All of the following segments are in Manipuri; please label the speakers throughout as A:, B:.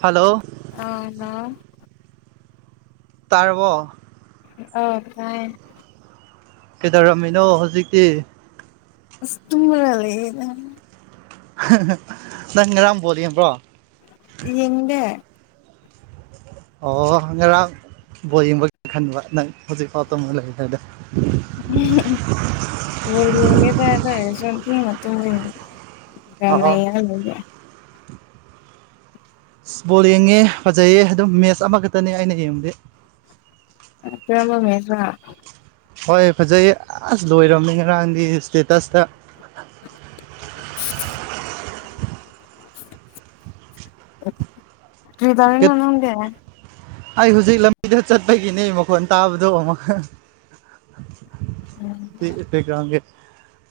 A: ꯍꯜꯂꯣ
B: ꯑꯅꯥ
A: ꯇꯥꯔꯕꯣ
B: ꯑꯧ ꯇꯥꯏꯌꯦ
A: ꯀꯩꯗꯧꯔꯝꯃꯤꯅꯣ ꯍꯧꯖꯤꯛꯇꯤ
B: ꯑꯁ ꯇꯨꯝꯔꯒ ꯂꯩꯌꯦ ꯅꯪ
A: [unintelligible] ꯅꯪ ꯉꯔꯥꯡ ꯕꯣꯜ ꯌꯦꯡꯕ꯭ꯔꯣ
B: ꯌꯦꯡꯗꯦ
A: ꯑꯣ ꯉꯔꯥꯡ ꯕꯣꯜ ꯌꯦꯡꯕꯒꯤ ꯈꯟꯕ ꯅꯪ ꯍꯧꯖꯤꯛ ꯐꯥꯎ ꯇꯨꯝꯃ ꯂꯩꯔꯤꯗꯣ ꯑꯣ
B: [unintelligible]
A: ꯕꯣꯜ ꯌꯦꯡꯉꯦ ꯐꯖꯩꯌꯦ ꯑꯗꯨꯝ ꯃꯦꯠꯁ ꯑꯃꯈꯛꯇꯅꯦ ꯑꯩꯅ ꯌꯦꯡꯕꯗꯤ
B: ꯀꯔꯝꯕ ꯃꯦꯁꯔꯥ
A: ꯍꯣꯏ ꯐꯖꯩꯌꯦ ꯑꯁ ꯂꯣꯏꯔꯝꯃꯦ ꯉꯔꯥꯡꯗꯤ ꯏꯁꯇꯦꯇꯁꯇ
B: [inaudible] ꯀꯔꯤ ꯇꯧꯔꯤꯅꯣ
A: ꯀꯠ
B: ꯅꯪꯗꯤ
A: ꯑꯩ ꯍꯧꯖꯤꯛ ꯂꯝꯕꯤꯗ ꯆꯠꯄꯒꯤꯅꯦ ꯃꯈꯣꯟ ꯇꯥꯕꯗꯣ ꯑꯃꯨꯛ ꯕꯦꯛ ꯕꯦꯛꯒ꯭ꯔꯥꯎꯟꯒꯤ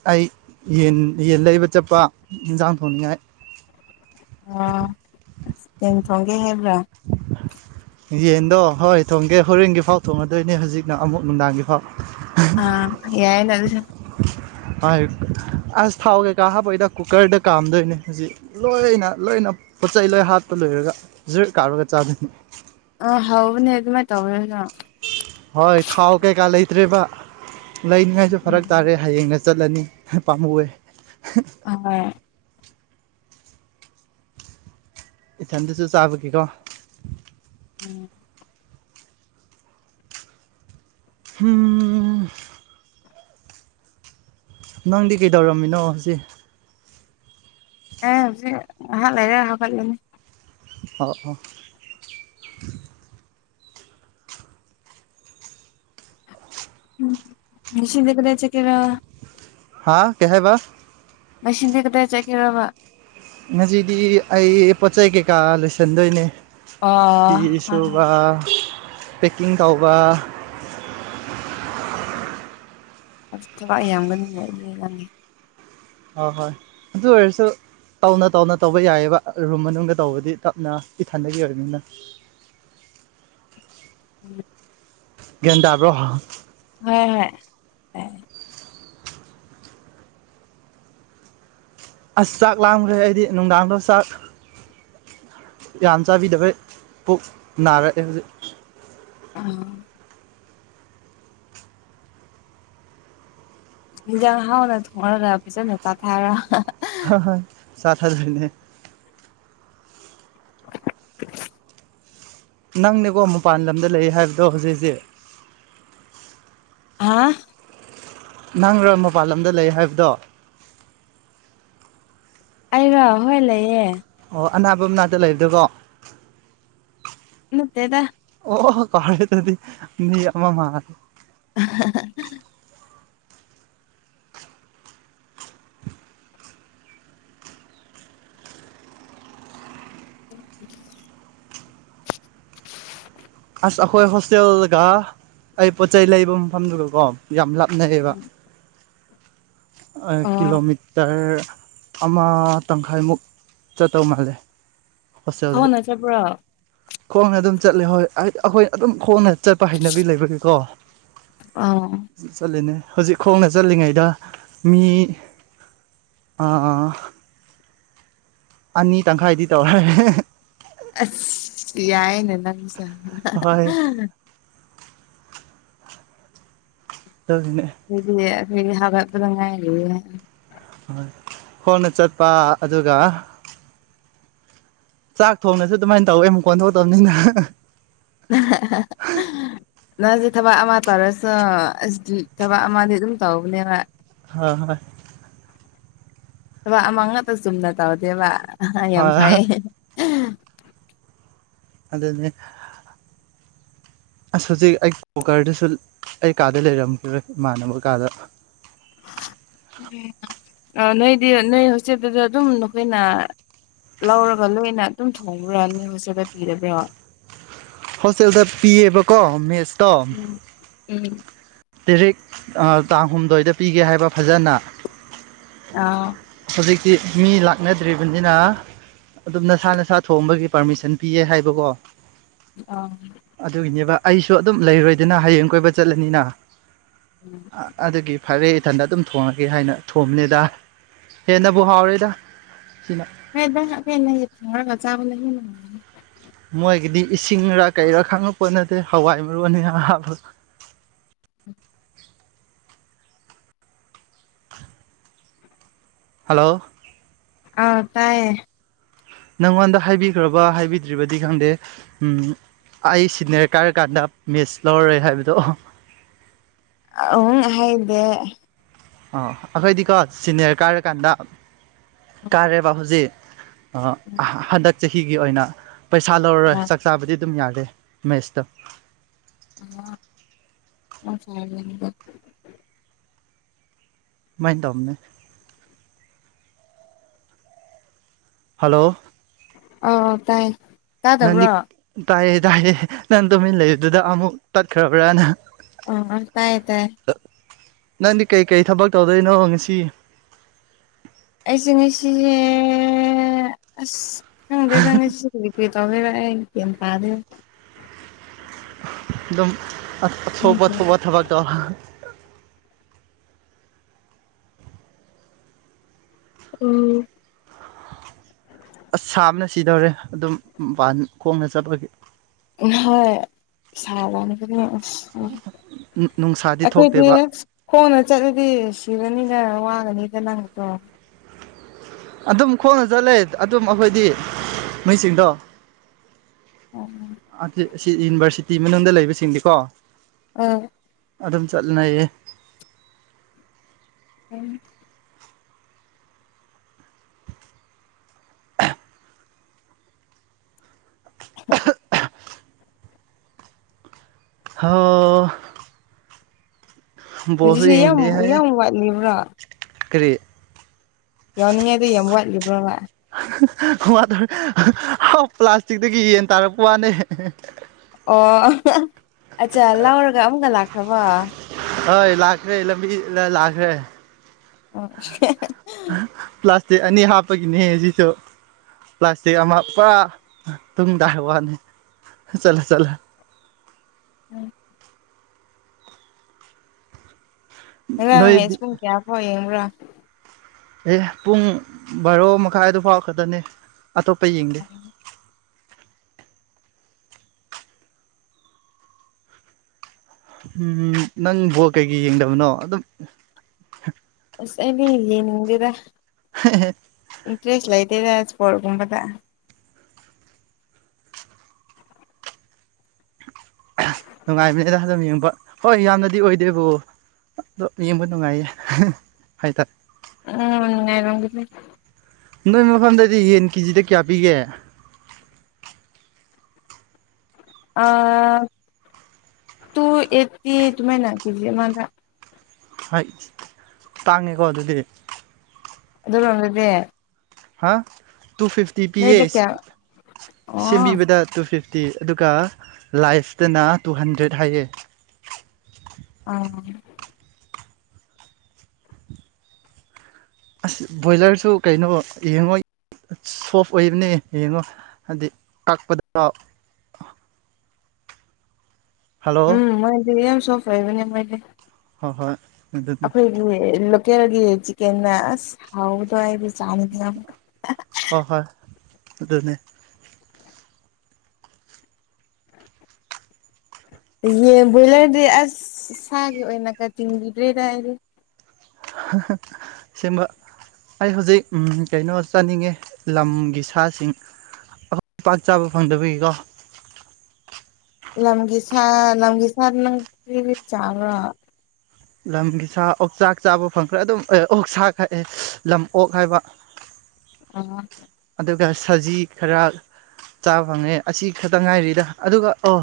A: ꯑꯩ ꯌꯦꯟ ꯌꯦꯟ ꯂꯩꯕ ꯆꯠꯄ ꯍꯤꯟꯖꯥꯡ ꯊꯣꯡꯅꯤꯡꯉꯥꯏ
B: ꯑꯥ ꯌꯦꯟ ꯊꯣꯡꯒꯦ ꯍꯥꯏ
A: ꯌꯦꯟꯗꯣ ꯍꯣꯏ ꯊꯣꯡꯒꯦ ꯍꯣꯔꯦꯟꯒꯤ ꯐꯥꯎ ꯊꯣꯡꯉꯗꯣꯏꯅꯦ ꯍꯧꯖꯤꯛꯅ ꯑꯃꯨꯛ ꯅꯨꯡꯗꯥꯡꯒꯤ ꯐꯥꯎ
B: ꯑꯥ ꯌꯥꯏꯅ ꯑꯗꯨꯁꯨ
A: ꯑꯥꯏꯐ ꯑꯁ ꯊꯥꯎ ꯀꯩꯀꯥ ꯍꯥꯞꯄꯣꯏꯗ ꯀꯨꯀꯔꯗ ꯀꯥꯝꯗꯣꯏꯅꯦ ꯍꯧꯖꯤꯛ ꯂꯣꯏꯅ ꯂꯣꯏꯅ ꯄꯣꯠ ꯆꯩꯩ ꯂꯣꯏ ꯍꯥꯞꯄ ꯂꯣꯏꯔꯒ ꯖꯔ ꯀꯥꯝꯃꯒ ꯆꯥꯗꯣꯏꯅꯤ
B: ꯑꯥ ꯍꯥꯎꯕꯅꯦ ꯑꯗꯨ ꯃꯥꯥꯏ ꯇꯧꯔꯒ
A: ꯍꯣꯏ ꯊꯥꯎ ꯀꯩꯀꯥ ꯂꯩꯇ꯭ꯔꯦꯕ ꯂꯩꯅꯤꯉꯥꯏꯁꯨ ꯐꯔꯛ ꯇꯥꯔꯦ ꯍꯌꯦꯡꯁꯤ ꯆꯠꯂꯅꯤ ꯄꯥꯝꯃꯨꯏ
B: ꯑꯥ
A: ꯏꯊꯟꯇꯁꯨ ꯆꯥꯕꯒꯤꯀꯣ
B: ꯎꯝ
A: ꯍꯨꯝ ꯅꯪꯗꯤ ꯀꯩꯗꯧꯔꯝꯃꯤꯅꯣ ꯍꯧꯖꯤꯛ
B: [unintelligible]
A: [inaudible]
B: ꯎꯝ ꯉꯁꯤꯗꯤ ꯀꯗꯥꯏ ꯆꯠꯇꯣꯏꯅꯣ
A: ꯍꯥꯥ ꯀꯩꯍꯥꯏꯕ
B: ꯉꯁꯤꯗꯤ ꯀꯗꯥꯏ ꯆꯠꯀꯦꯔꯕ
A: ꯉꯁꯤꯗꯤ ꯑꯩ ꯄꯣꯠ ꯆꯩ ꯀꯩꯀꯥ ꯂꯣꯏꯁꯟꯗꯣꯏꯅꯦ
B: ꯑꯣ ꯍꯣꯏ ꯍꯣꯏ
A: ꯐꯤꯁꯨꯕꯥ ꯄꯦꯛꯀꯤꯡ ꯇꯧꯕ
B: ꯑꯁ ꯊꯕꯛ ꯌꯥꯝꯒꯅꯤꯅꯦ ꯑꯗꯨꯗꯤ ꯅꯪ
A: ꯍꯣꯏ ꯑꯗꯨ ꯑꯣꯏꯔꯁꯨ ꯇꯧꯅ ꯇꯧꯅ ꯇꯧꯕ ꯌꯥꯏꯑꯦꯕ ꯔꯨꯝ ꯃꯅꯨꯡꯗ ꯇꯧꯕꯗꯤ ꯇꯞꯅ ꯏꯊꯟꯗꯒꯤ ꯑꯣꯏꯔꯕꯅꯤꯅ
B: ꯎꯝ
A: [unintelligible]
B: ꯍꯣꯏ
A: ꯑꯁ ꯆꯥꯛ ꯂꯥꯝꯈ꯭ꯔꯦ ꯑꯩꯗꯤ ꯅꯨꯡꯗꯥꯡꯗꯣ ꯆꯥꯛ ꯌꯥꯝ ꯆꯥꯕꯤꯗꯕꯩ ꯄꯨꯛ ꯅꯥꯔꯛ ꯑꯦ ꯍꯧꯖꯤꯛ
B: ꯑ ꯑꯦꯟꯖꯥꯡ ꯍꯥꯎꯅ ꯊꯣꯡꯉꯒ ꯐꯖꯅ ꯆꯥꯊꯔꯣ
A: ꯍꯣꯏ ꯆꯥꯊꯗꯣꯏꯅꯦ
B: [inaudible]
A: ꯅꯪꯅꯦꯀꯣ ꯃꯄꯜ ꯂꯝꯗ ꯂꯩ ꯍꯥꯏꯕꯗꯣ ꯍꯧꯖꯤꯛ ꯍꯧꯖꯤꯛ
B: ꯑꯥ
A: ꯅꯪꯔꯥ ꯃꯄꯜ ꯂꯝꯗ ꯂꯩ ꯍꯥꯏꯕꯗꯣ
B: ꯑꯩꯔ ꯍꯣꯏ ꯂꯩꯌꯦ
A: ꯑꯣ ꯑꯅꯥꯕ ꯃꯅꯥꯛꯇ ꯂꯩꯕꯗꯨꯕꯣ
B: ꯅꯠꯇꯦꯗ
A: ꯑꯣ ꯀꯥꯎꯔꯦ ꯑꯗꯨꯗꯤ ꯃꯤ ꯑꯃꯥ ꯃꯥ
B: [inaudible] [inaudible]
A: ꯑꯁ ꯑꯩꯈꯣꯏ ꯍꯣꯁꯇꯦꯜꯒ ꯑꯩ ꯄꯣꯠꯆꯩ ꯂꯩꯕ ꯃꯐꯝꯗꯨꯒ ꯌꯥꯝ ꯂꯥꯞꯅꯩ ꯅꯛꯑꯦꯕ ꯑ
B: ꯑꯣ
A: ꯀꯤꯂꯣꯃꯤꯇꯔ ꯑꯃꯥ ꯇꯪꯈꯥꯏꯃꯨꯛ ꯆꯠꯇꯧ ꯃꯂꯦ
B: ꯈꯣꯡꯅ ꯆꯠꯄꯔꯣ
A: ꯈꯣꯡꯅ ꯑꯗꯨꯝ ꯆꯠꯂꯦ ꯍꯣꯏ ꯑꯈꯣꯏꯗꯤ ꯑꯗꯨꯝ ꯈꯣꯡꯅ ꯆꯠꯄꯒꯤ ꯍꯩꯅꯕꯤ ꯂꯩꯕꯒꯤꯅꯦ꯫
B: ꯑꯣ
A: ꯆꯠꯂꯤꯅꯦ ꯍꯧꯖꯤꯛ ꯈꯣꯡꯅ ꯆꯠꯂꯤꯉꯩꯗ ꯃꯤ ꯑꯥ ꯑꯅꯤ ꯇꯪꯈꯥꯏꯗꯤ ꯇꯧꯔꯦ
B: ꯑꯁ ꯌꯥꯏꯅꯦ ꯅꯪ ꯁꯦ
A: ꯍꯣꯏ ꯇꯧꯔꯤꯅꯦ
B: [unintelligible] ꯍꯧꯒꯠꯄꯗ ꯉꯥꯏꯔꯤꯌꯦ
A: ꯈꯣꯡꯅ ꯆꯠꯄ ꯑꯗꯨꯒ ꯆꯥꯛ ꯊꯣꯡꯅꯁꯨ ꯑꯗꯨꯝꯃꯥꯏ ꯇꯧꯋꯦ ꯃꯈꯣꯟ ꯊꯣꯛꯇꯝꯅꯤꯅ
B: [unintelligible] ꯅꯪꯁꯦ ꯊꯕꯛ ꯑꯃ ꯇꯧꯔꯁꯨ‌ [unintelligible] ꯊꯕꯛ ꯑꯃꯗꯤ ꯑꯗꯨꯝ ꯇꯧꯕꯅꯦꯕ
A: ꯑ ꯍꯣꯏ
B: ꯊꯕꯛ ꯑꯃ ꯉꯥꯛꯇ ꯆꯨꯝꯅ ꯇꯧꯗꯦꯕ ꯌꯥꯝ
A: ꯍꯣꯏ
B: ꯐꯩ
A: ꯑꯗꯨꯅꯦ ꯑꯁ ꯍꯧꯖꯤꯛ ꯑꯩ ꯀꯨꯀꯔꯗꯨꯁꯨ ꯑꯩ ꯀꯥꯗ ꯂꯩꯔꯝ [unintelligible] ꯏꯃꯥꯟꯅꯕ ꯀꯥꯗ
B: ꯑꫭ ꯅꯣꯏꯗꯤ ꯅꯣꯏ ꯍꯣꯁꯇꯦꯜꯗꯨꯗ ꯑꯗꯨꯝ ꯅꯈꯣꯏꯅ ꯂꯧꯔꯒ ꯂꯣꯏꯅ ꯑꯗꯨꯝ ꯊꯣꯡꯕ꯭ꯔ ꯅꯣꯏ ꯍꯣꯁꯇꯦꯜꯗ ꯄꯤꯗꯕ꯭ꯔ
A: ꯍꯣꯁꯇꯦꯜꯗ ꯄꯤꯌꯦꯕꯀꯣ ꯃꯦꯁꯇꯣ
B: ꯎꯝ ꯎꯝ
A: ꯗꯤꯔꯦꯛ ꯑ ꯇꯥꯡ ꯍꯨꯝꯗꯣꯏꯗ ꯄꯤꯒꯦ ꯍꯥꯏꯕ ꯐꯖꯅ
B: ꯑꯥ
A: [unintelligible] ꯃꯤ ꯂꯥꯛꯅꯗ꯭ꯔꯤꯕꯅꯤꯅ ꯑꯗꯨꯝ ꯅꯁꯥ ꯅꯁꯥ ꯊꯣꯡꯕꯒꯤ ꯄꯥꯔꯃꯤꯁꯟ ꯄꯤꯌꯦ ꯍꯥꯏꯕꯀꯣ
B: ꯑ
A: ꯑꯗꯨꯒꯤꯅꯦꯕ ꯑꯩꯁꯨ ꯑꯗꯨꯝ ꯂꯩꯔꯣꯏꯗꯅ ꯍꯌꯦꯡ ꯀꯣꯏꯕ ꯆꯠꯂꯅꯤꯅ ꯑꯗꯨꯒꯤ ꯐꯔꯦ ꯏꯊꯟꯗ ꯑꯗꯨꯝ ꯊꯣꯡꯉꯒꯦ ꯍꯥꯏꯅ ꯊꯣꯝꯅꯤꯗ ꯍꯦꯟꯅꯕꯨ ꯍꯥꯎꯔꯦꯗ ꯁꯤꯅ
B: [unintelligible] ꯆꯥꯕꯅ ꯍꯦꯟꯅ
A: ꯃꯣꯏꯒꯤꯗꯤ ꯏꯁꯤꯡꯔ ꯀꯩꯔ‌ ꯈꯪꯉꯛꯄꯣꯠ ꯅꯠꯇꯦ ꯍꯋꯥꯏ ꯃꯔꯨ ꯑꯅꯤ ꯍꯥꯞꯄ
B: [inaudible]
A: ꯍꯜꯂꯣ
B: ꯑꯧ ꯇꯥꯏꯌꯦ
A: ꯅꯪꯉꯣꯟꯗ ꯍꯥꯏꯕꯤꯈ꯭ꯔꯕ ꯍꯥꯏꯕꯤꯗ꯭ꯔꯤꯕꯗꯤ ꯈꯪꯗꯦ ꯎꯝ ꯑꯩ ꯁꯤꯅꯦꯔ ꯀꯥꯔ ꯀꯥꯟꯗ ꯃꯦꯁ ꯂꯧꯔꯔꯣꯏ ꯍꯥꯏꯕꯗꯣ
B: [unintelligible] ꯍꯥꯏꯗꯦ
A: ꯑꯣ ꯑꯈꯣꯏꯗꯤꯀꯣ ꯁꯤꯅꯤꯌꯔ ꯀꯥꯔꯀꯥꯟꯗ ꯀꯥꯔꯦꯕ ꯍꯧꯖꯤꯛ ꯑꫭ ꯍꯟꯗꯛ ꯆꯍꯤꯒꯤ ꯑꯣꯏꯅ ꯄꯩꯁꯥ ꯂꯧꯔꯔꯣꯏ
B: ꯑꯥ
A: ꯆꯥꯛ ꯆꯥꯕꯗꯤ ꯑꯗꯨꯝ ꯌꯥꯔꯦ ꯃꯦꯁꯇꫭ
B: ꯑꯃ [unintelligible]
A: ꯃꯥꯏꯟ ꯇꯧꯕꯅꯦ ꯍꯜꯂꯣ
B: ꯑ ꯇꯥꯏꯌꯦ
A: ꯅꯪꯗꯤ ꯇꯥꯏꯌꯦꯗ ꯍꯥꯏꯌꯦ ꯅꯪ ꯇꯨꯃꯤꯟ ꯂꯩꯕꯗꯨꯗ ꯑꯃꯨꯛ ꯇꯠꯈ꯭ꯔꯕ꯭ꯔꯅ
B: ꯑꫭ ꯑꫭ ꯇꯥꯏ ꯇꯥꯏ
A: ꯅꯪꯗꯤ ꯀꯩꯀꯩ ꯊꯕꯛ ꯇꯧꯗꯣꯏꯅꯣ ꯉꯁꯤ
B: ꯑꯩꯁꯦ ꯉꯁꯤꯁꯦ ꯑꯁ ꯈꯪꯗꯦꯗ ꯉꯁꯤꯗꯤ ꯀ꯭ꯔꯤ ꯇꯧꯗꫭꯏꯅꫭ ꯑꯩ ꯒ꯭ꯌꯥꯟ ꯇꯥꯗꯦ
A: ꯑꯗꯨꯝ [unintelligible] ꯊꯕꯛ ꯊꯕꯛꯇꫭ [unintelligible]
B: ꯎꯝ
A: ꯑꯁ ꯁꯥꯝꯅ ꯁꯤꯗꯧꯔꯦ ꯑꯗꯨꯝ ꯃꯄꯥꯟ ꯈꯣꯡꯅ ꯆꯠꯄꯒꯤ
B: ꯍꯣꯏ ꯁꯥꯔꯝꯒꯅꯤ
A: ꯎꯝ
B: ꯑꯈꯣꯏꯗꯤ ꯈꯣꯡꯅ ꯆꯠꯂꯗꯤ ꯁꯤꯔꯅꯤꯗ ꯋꯥ ꯒꯅꯤꯗꯅ ꯑꯗꯣ
A: ꯑꯗꯨꯝ ꯈꯣꯡꯅ ꯆꯠꯂꯦ ꯑꯗꯨꯝ ꯑꯈꯣꯏꯗꯤ ꯅꯣꯏ ꯁꯤꯡꯗꯣ ꯑꯁꯤ ꯌꯨꯅꯤꯚꯔꯁꯤꯇꯤ ꯃꯅꯨꯡꯗ ꯂꯩꯕꯁꯤꯡꯗꯤꯀꯣ
B: ꯑꯝ
A: ꯑꯗꯨꯝ ꯆꯠꯅꯩꯌꯦ
B: ꯎꯝ [unintelligible]
A: ꯍꯣ ꯕꯣꯜꯁꯨ
B: ꯍꯧꯖꯤꯛꯁꯦ ꯌꯥꯝ
A: ꯌꯦꯡꯗꯦ ꯍꯥꯏꯌꯦ
B: ꯌꯥꯝ ꯋꯥꯠꯂꯤꯕ꯭ꯔꯣ
A: ꯀꯔꯤ
B: ꯌꯥꯎꯅꯤꯡꯉꯥꯏꯗꯣ ꯌꯥꯝ ꯋꯥꯠꯂꯤꯕ꯭ꯔꯣꯕ
A: ꯋꯥꯇꯔ ꯄ꯭ꯂꯥꯁꯇꯤꯛꯇꯒꯤ ꯌꯦꯟ ꯇꯥꯔꯛꯄ ꯋꯥꯅꯦ
B: ꯑꯣ ꯑꯠꯆꯥ ꯂꯥꯎꯔꯒ ꯑꯃꯨꯛꯀ ꯂꯥꯛꯈ꯭ꯔꯕ
A: ꯍꯣꯏ ꯂꯥꯛꯈ꯭ꯔꯦ ꯂꯝꯕꯤ ꯂꯥꯛꯈ꯭ꯔꯦ
B: ꯑꯣꯈꯦ
A: ꯄ꯭ꯂꯥꯁꯇꯤꯛ ꯑꯅꯤ ꯍꯥꯞꯄꯒꯤꯅꯦ ꯁꯤꯁꯨ ꯄ꯭ꯂꯥꯁꯇꯤꯛ ꯑꯃ ꯄꯨꯔꯥ ꯇꯨꯡꯗ ꯋꯥꯅꯤ ꯆꯠꯂ ꯆꯠꯂ
B: ꯎꯝ ꯉꯥꯔꯡ
A: ꯅꯣꯏꯗꯤ
B: ꯃꯦꯠꯁ ꯄꯨꯡ ꯀꯌꯥꯐꯥꯎ ꯌꯦꯡꯕ꯭ꯔ
A: ꯑꯦ ꯄꯨꯡ ꯕꯥꯔꯣ ꯃꯈꯥꯏꯑꯗꯨ ꯐꯥꯎ ꯈꯛꯇꯅꯦ ꯑꯇꯣꯞꯄ ꯌꯦꯡꯗꯦ ꯎꯝ ꯅꯪ ꯕꯣꯜ ꯀꯩꯒꯤ ꯌꯦꯡꯗꯕꯅꯣ ꯑꯗꯨꯝ
B: ꯑꯁ ꯑꯩꯗꯤ ꯌꯦꯅꯤꯡꯗꯦꯗ ꯏꯟꯇ꯭ꯔꯦꯁ ꯂꯩ ꯇꯦꯗ ꯏꯄꯣꯔꯠꯒꯨꯝꯕꯗ
A: ꯅꯨꯡꯉꯥꯏꯕꯅꯦꯗ ꯑꯗꯨꯝ ꯌꯦꯡꯕ ꯍꯣꯏ ꯌꯥꯝꯅꯗꯤ ꯑꯣꯏꯗꯦꯕꯣ ꯑꯗꯣ ꯌꯦꯡꯕ ꯅꯨꯡꯉꯥꯏ ꯍꯥꯏꯇꯔꯦ
B: ꯎꯝ ꯅꯨꯡꯉꯥꯏꯔꯝꯒꯅꯤ
A: ꯅꯣꯏ ꯃꯐꯝꯗꯗꯤ ꯌꯦꯟ ꯀꯦꯖꯤꯗ ꯀꯌꯥ ꯄꯤꯒꯦ
B: ꯑꯥ ꯇꯨ ꯑꯦꯠꯇꯤ ꯗꯨꯃꯥꯏꯅ ꯀꯦꯖꯤ ꯑꯃꯗ
A: ꯍꯥꯠ ꯇꯡꯉꯦꯀꯣ ꯑꯗꯨꯗꯤ
B: ꯑꯗꯨꯔꯣꯝꯗꯗꯤ
A: ꯍꯥ ꯇꯨ ꯐꯤꯐꯇꯤ ꯄꯤꯌꯦ
B: ꯅꯣꯏꯗ ꯀꯌꯥ ꯑꯣ
A: ꯁꯦꯝꯕꯤꯕꯗ ꯇꯨ ꯐꯤꯐ ꯇꯤ ꯑꯗꯨꯒ ꯂꯥꯏꯐꯇꯅ ꯇꯨ ꯍꯟꯗ꯭ꯔꯦꯠ ꯍꯥꯏꯌꯦ
B: ꯑꯥ
A: ꯑꯁ ꯕꯣꯏꯂꯔꯁꯨ ꯀꯩꯅꯣ ꯌꯦꯡꯉꯣꯏ ꯁꯣꯐ ꯑꯣꯏꯕꯅꯦ ꯌꯦꯡꯉꯣ ꯍꯥꯏꯗꯤ ꯀꯛꯄꯗ
B: [inaudible]
A: ꯍꯜꯂꯣ
B: ꯎꯝ ꯃꯣꯏꯗꯤ ꯌꯥꯝ ꯁꯣꯐ ꯑꯣꯏꯕꯅꯦ ꯃꯣꯏꯗꯤ
A: ꯍꯣꯏ ꯍꯣꯏ ꯑꯗꯨꯅꯦ
B: ꯑꯈꯣꯏꯒꯤ ꯂꯣꯀꯦꯜꯒꯤ ꯆꯤꯛꯀꯦꯟꯅ ꯑꯁ ꯍꯥꯎꯕꯗꯣ ꯑꯩꯗꯤ ꯆꯥꯅꯤꯡꯉꯦ ꯑꯃꯨꯛꯀ
A: ꯍꯣꯏ ꯍꯣꯏ ꯑꯗꯨꯅꯦ
B: [inaudible] ꯌꯦꯟ ꯕꯣꯏꯂꯔꯗꯤ ꯑꯁ ꯁꯥꯒꯤ ꯑꯣꯏꯅ ꯀ ꯆꯤꯡꯒꯤꯗ꯭ꯔꯦꯗ ꯑꯩꯗꯤ
A: ꯑꯁꯦꯡꯕ ꯑꯩ ꯍꯧꯖꯤꯛ ꯑꯝ ꯀꯩꯅꯣ ꯆꯥꯅꯤꯡꯉꯦ ꯂꯝꯒꯤ ꯁꯥꯁꯤꯡ ꯑꯩꯈꯣꯏ ꯄꯥꯛ ꯆꯥꯕ ꯐꯪꯗꯕꯒꯤꯀꯣ
B: ꯂꯝꯒꯤ ꯁꯥ ꯂꯝꯒꯤ ꯁꯥꯗꯤ ꯅꯪ ꯀꯔꯤꯒꯤ ꯆꯥꯕ꯭ꯔꯥ
A: ꯂꯝꯒꯤ ꯁꯥ ꯑꯣꯛ ꯆꯥꯛ ꯆꯥꯕ ꯐꯪꯈ꯭ꯔꯦ ꯑꯗꯨꯝ ꯑꯦ ꯑꯣꯛꯁꯥꯛꯑꯦ ꯂꯝ ꯑꯣꯛ ꯍꯥꯏꯕ
B: ꯑꯉꯥꯡ
A: ꯑꯗꯨꯒ ꯁꯖꯤ ꯈꯔ ꯆꯥꯕ ꯐꯪꯉꯦ ꯑꯁꯤ ꯈꯛꯇꯪ ꯉꯥꯏꯔꯤꯗ ꯑꯗꯨꯒ ꯑꯣ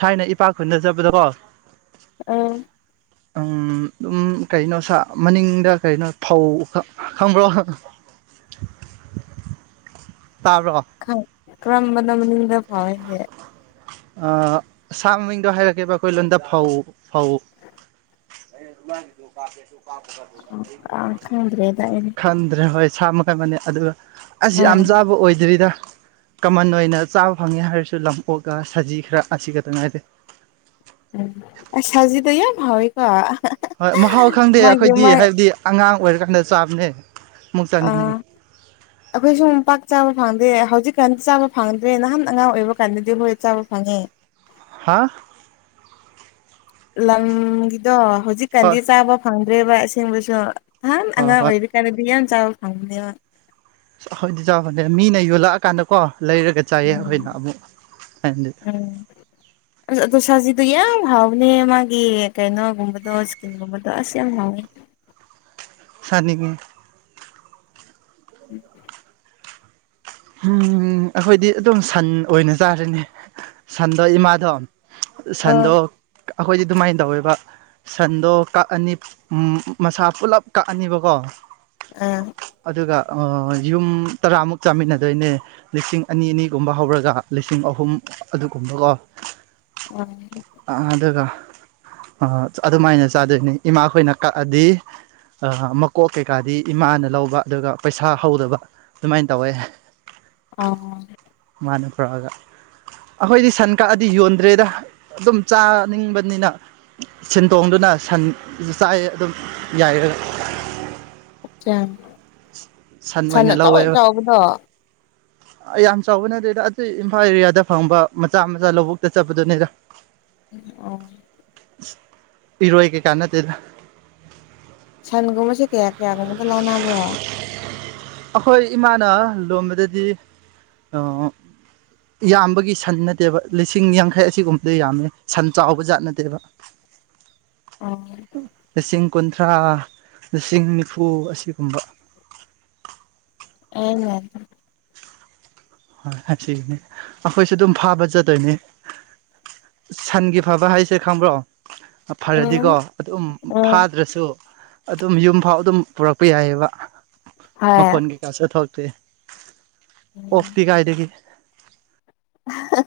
A: ꯊꯥꯏꯅ ꯏꯄꯥꯛ ꯈꯨꯟꯗ ꯆꯠꯄꯗꯀꯣ
B: ꯑꯣ
A: ꯑꯝ ꯑꯗꯨꯝ ꯀꯩꯅꯣ ꯁꯥ ꯃꯅꯤꯡꯗ ꯀꯩꯅꯣ ꯐꯧ ꯈꯛ ꯈꯪꯕ꯭ꯔꯣ
B: [inaudible]
A: ꯇꯥꯕ꯭ꯔꯣ
B: ꯀꯔꯝꯕꯅꯣ ꯃꯅꯤꯡꯗ ꯐꯧ ꯍꯥꯏꯗꯤ
A: ꯑꯥ ꯁꯥ ꯃꯃꯤꯡꯗꯣ ꯍꯥꯏꯔꯛꯀꯦꯕ ꯑꯩꯈꯣꯏ ꯂꯣꯟꯗ ꯐꯧ ꯐꯧ
B: ꯑ ꯈꯪꯗ꯭ꯔꯦꯗ ꯑꯩꯗꯤ
A: ꯈꯟꯗ꯭ꯔ ꯍꯣꯢ ꯁꯥ ꯃꯈꯟ ꯑꯃꯅꯦ ꯑꯗꯨꯒ ꯑꯁ ꯌꯥꯝ
B: ꯎꯝ
A: ꯆꯥꯕ ꯑꯣꯏꯗ꯭ꯔꯤꯗ ꯀꯃꯟ ꯑꯣꯏꯅ ꯆꯥꯕ ꯐꯪꯉꯦ ꯍꯥꯏꯔꯁꯨ ꯂꯝ ꯑꯣꯛꯒ ꯁꯖꯤ ꯈꯔ ꯑꯁꯤ ꯈꯛꯇ ꯉꯥꯏꯔꯦ
B: ꯎꯝ ꯁꯖꯤꯗꯣ ꯌꯥꯝ ꯍꯥꯎꯋꯦꯀꯣ
A: ꯍꯣꯏ ꯃꯍꯥꯎ ꯈꯪꯗꯦ ꯑꯩꯈꯣꯏꯗꯤ ꯍꯥꯏꯕꯗꯤ ꯑꯉꯥꯡ ꯑꯣꯏꯔꯀꯥꯟꯗ ꯆꯥꯕꯅꯦ ꯑꯃꯨꯛ
B: ꯑꯥ
A: ꯆꯥꯅꯤꯡꯉꯤ
B: ꯑꯩꯈꯣꯏꯁꯨ ꯄꯥꯛ ꯆꯥꯕ ꯐꯪꯗꯦ ꯍꯧ ꯖꯤꯛꯀꯥꯟꯗꯤ ꯆꯥꯕ ꯐꯪꯗ꯭ꯔꯦ ꯅꯍꯥꯟ ꯑꯉꯥꯡ ꯑꯣꯏꯕ ꯀꯥꯟꯗꯗꯤ ꯍꯣꯏ ꯆꯥꯕ ꯐꯪꯉꯦ
A: ꯍꯥ
B: ꯂꯝꯒꯤꯗꯣ
A: ꯍꯣꯏ
B: ꯍꯧꯖꯤꯛꯀꯥꯟꯗꯤ ꯆꯥꯕ ꯐꯪꯗ꯭ꯔꯦꯕ ꯑꯁꯦꯡꯕꯁꯨ ꯅꯍꯥꯟ
A: ꯍꯣꯏ
B: ꯑꯉꯥꯡ
A: ꯍꯣꯏ
B: ꯑꯣꯏꯔꯤ ꯀꯥꯟꯗꯗꯤ ꯌꯥꯝ ꯆꯥꯕ ꯐꯪꯕꯅꯦꯕ
A: ꯈꯣꯏꯗꯤ ꯆꯥꯕ ꯅꯠꯇꯦ ꯃꯤꯅ ꯌꯣꯜꯂꯛꯑꯀꯥꯟꯗ ꯀꯣ ꯂꯩꯔꯒ ꯆꯥꯏꯌꯦ
B: ꯎꯝ
A: ꯑꯩꯈꯣꯏꯅ ꯑꯃꯨꯛ ꯊꯥꯏꯅꯗꯤ
B: ꯗꯨ ꯌꯥꯝ ꯍꯥꯎꯕꯅꯦ ꯃꯥꯒꯤ ꯀꯩꯅꯣꯒꯨꯝꯕꯗꯣ ꯏꯁꯀꯤꯟꯒꯨꯝꯕꯗꯣ ꯑꯁ ꯌꯥꯝ ꯍꯥꯎꯏ [inaudible]
A: ꯁꯥꯅꯤꯡꯉꯦ
B: ꯎꯝ
A: ꯍꯝ ꯑꯩꯈꯣꯏꯗꯤ ꯑꯗꯨꯝ ꯁꯟ ꯑꯣꯏꯅ ꯆꯥꯔꯅꯤ ꯁꯟꯗꯣ ꯏꯃꯥꯗꯣ
B: ꯑ
A: ꯁꯟꯗꯣ ꯑꯩꯈꯣꯏꯗꯤ ꯑꯗꯨꯃꯥꯏꯅ ꯇꯧꯋꯦꯕ ꯁꯟꯗꯣ ꯀꯛꯑꯅꯤ ꯃꯁꯥ ꯄꯨꯂꯞ ꯀꯛꯑꯅꯤꯕꯀꯣ
B: ꯑꯥ
A: ꯑꯗꯨꯒ ꯑꯥ ꯌꯨꯝ ꯇꯔꯥꯃꯨꯛ ꯆꯥꯃꯤꯟꯅ ꯗꯣꯏꯅꯦ ꯂꯤꯁꯤꯡ ꯑꯅꯤ ꯑꯅꯤꯒꯨꯝꯕ ꯍꯧꯔꯒ ꯂꯤꯁꯤꯡ ꯑꯍꯨꯝ ꯑꯗꯨꯒꯨꯝꯕꯀꯣ
B: ꯑ
A: ꯑ ꯑꯗꯨꯒ ꯑ ꯑꯗꯨꯃꯥꯏꯅ ꯆꯥꯗꯣꯏꯅꯤ ꯏꯃꯥꯈꯣꯏꯅ ꯀꯛꯑꯗꯤ ꯑ ꯃꯀꯣꯛ ꯀꯩꯀꯥꯗꯤ ꯏꯃꯥꯅ ꯂꯧꯕ ꯑꯗꯨꯒ ꯄꯩꯁꯥ ꯍꯧꯗꯕ ꯑꯗꯨꯃꯥꯏꯅ ꯇꯧꯋꯦ
B: ꯑꯃ
A: ꯍꯥꯟꯅ ꯄꯨꯔꯛꯑꯒ ꯑꯈꯣꯏꯗꯤ ꯁꯟ ꯀꯥꯛꯑꯗꯤ ꯌꯣꯟꯗ꯭ꯔꯦꯗ ꯑꯗꯨꯝ ꯆꯥꯅꯤꯡꯕꯅꯤꯅ ꯁꯤꯟ ꯇꯣꯡꯗꯨꯅ ꯁꯟ ꯆꯥꯏꯌꯦ ꯑꯗꯨꯝ ꯌꯥꯏꯔꯒ
B: [inaudible] ꯑ ꯁꯟ
A: ꯑꯣꯏꯅ
B: ꯑꯆꯧ
A: ꯂꯧꯋꯦꯕ
B: ꯑꯆꯧꯕꯗꯣ
A: ꯌꯥꯝ ꯆꯥꯎꯕ ꯅꯠꯇꯦꯗ ꯑꯗꯨ ꯏꯝꯐꯥꯜ ꯑꯦꯔꯤꯌꯥꯗ ꯐꯪꯕ ꯃꯆꯥ ꯃꯆꯥ ꯂꯧꯕꯨꯛꯇ ꯆꯠꯄꯗꯨꯅꯤꯗ
B: ꯑꯣ
A: ꯏꯔꯣꯏ ꯀꯩꯀꯥ ꯅꯠꯇꯦꯗ
B: ꯁꯟꯒꯨꯝꯕꯁꯦ ꯀꯌꯥ ꯀꯌꯥꯒꯨꯝꯕꯗ ꯂꯧꯅꯕ꯭ꯔꯣ
A: ꯑꯩꯈꯣꯏ ꯏꯃꯥꯅ ꯂꯣꯟꯕꯗꯗꯤ ꯑꯥ ꯌꯥꯝꯕꯒꯤ ꯁꯟ ꯅꯠꯇꯦꯕ ꯂꯤꯁꯤꯡ ꯌꯥꯡꯈꯩ ꯑꯁꯤꯒꯨꯝꯕꯗ ꯌꯥꯝꯃꯦ ꯁꯟ ꯆꯥꯎꯕ ꯖꯥꯠ ꯅꯠꯇꯦꯕ
B: [inaudible]
A: ꯂꯤꯁꯤꯡ ꯀꯨꯟꯊ꯭ꯔꯥ ꯂꯤꯁꯤꯡꯅꯤꯐꯨ ꯂꯤꯁꯤꯡ ꯅꯤꯐꯨ ꯑꯁꯤꯒꯨꯝꯕ
B: ꯑꯩꯅꯦ
A: ꯍꯣꯏ ꯑꯁꯤꯅꯤ ꯑꯩꯈꯣꯏꯁꯨ ꯑꯗꯨꯝ ꯐꯥꯕ ꯆꯠꯇꯣꯏꯅꯦ ꯁꯟꯒꯤ ꯐꯕ ꯍꯥꯏꯁꯦ ꯈꯪꯕ꯭ꯔꯣ
B: ꯎꯝ
A: ꯐꯔꯗꯤꯀꯣ ꯑꯗꯨꯝ ꯐꯥꯗ꯭ꯔꯁꯨ ꯑꯗꯨꯝ ꯌꯨꯝ ꯐꯥꯎ ꯑꯗꯨꯝ ꯄꯨꯔꯛꯄ ꯌꯥꯏꯑꯦꯕ
B: ꯍꯣꯏ
A: ꯃꯈꯣꯟ ꯀꯩꯀꯥ ꯁꯨ ꯊꯣꯛ ꯐꯩꯌꯦ ꯑꯣꯛꯇꯤ ꯀꯥꯏꯗꯒꯤ
B: ꯍꯥ ꯍꯥ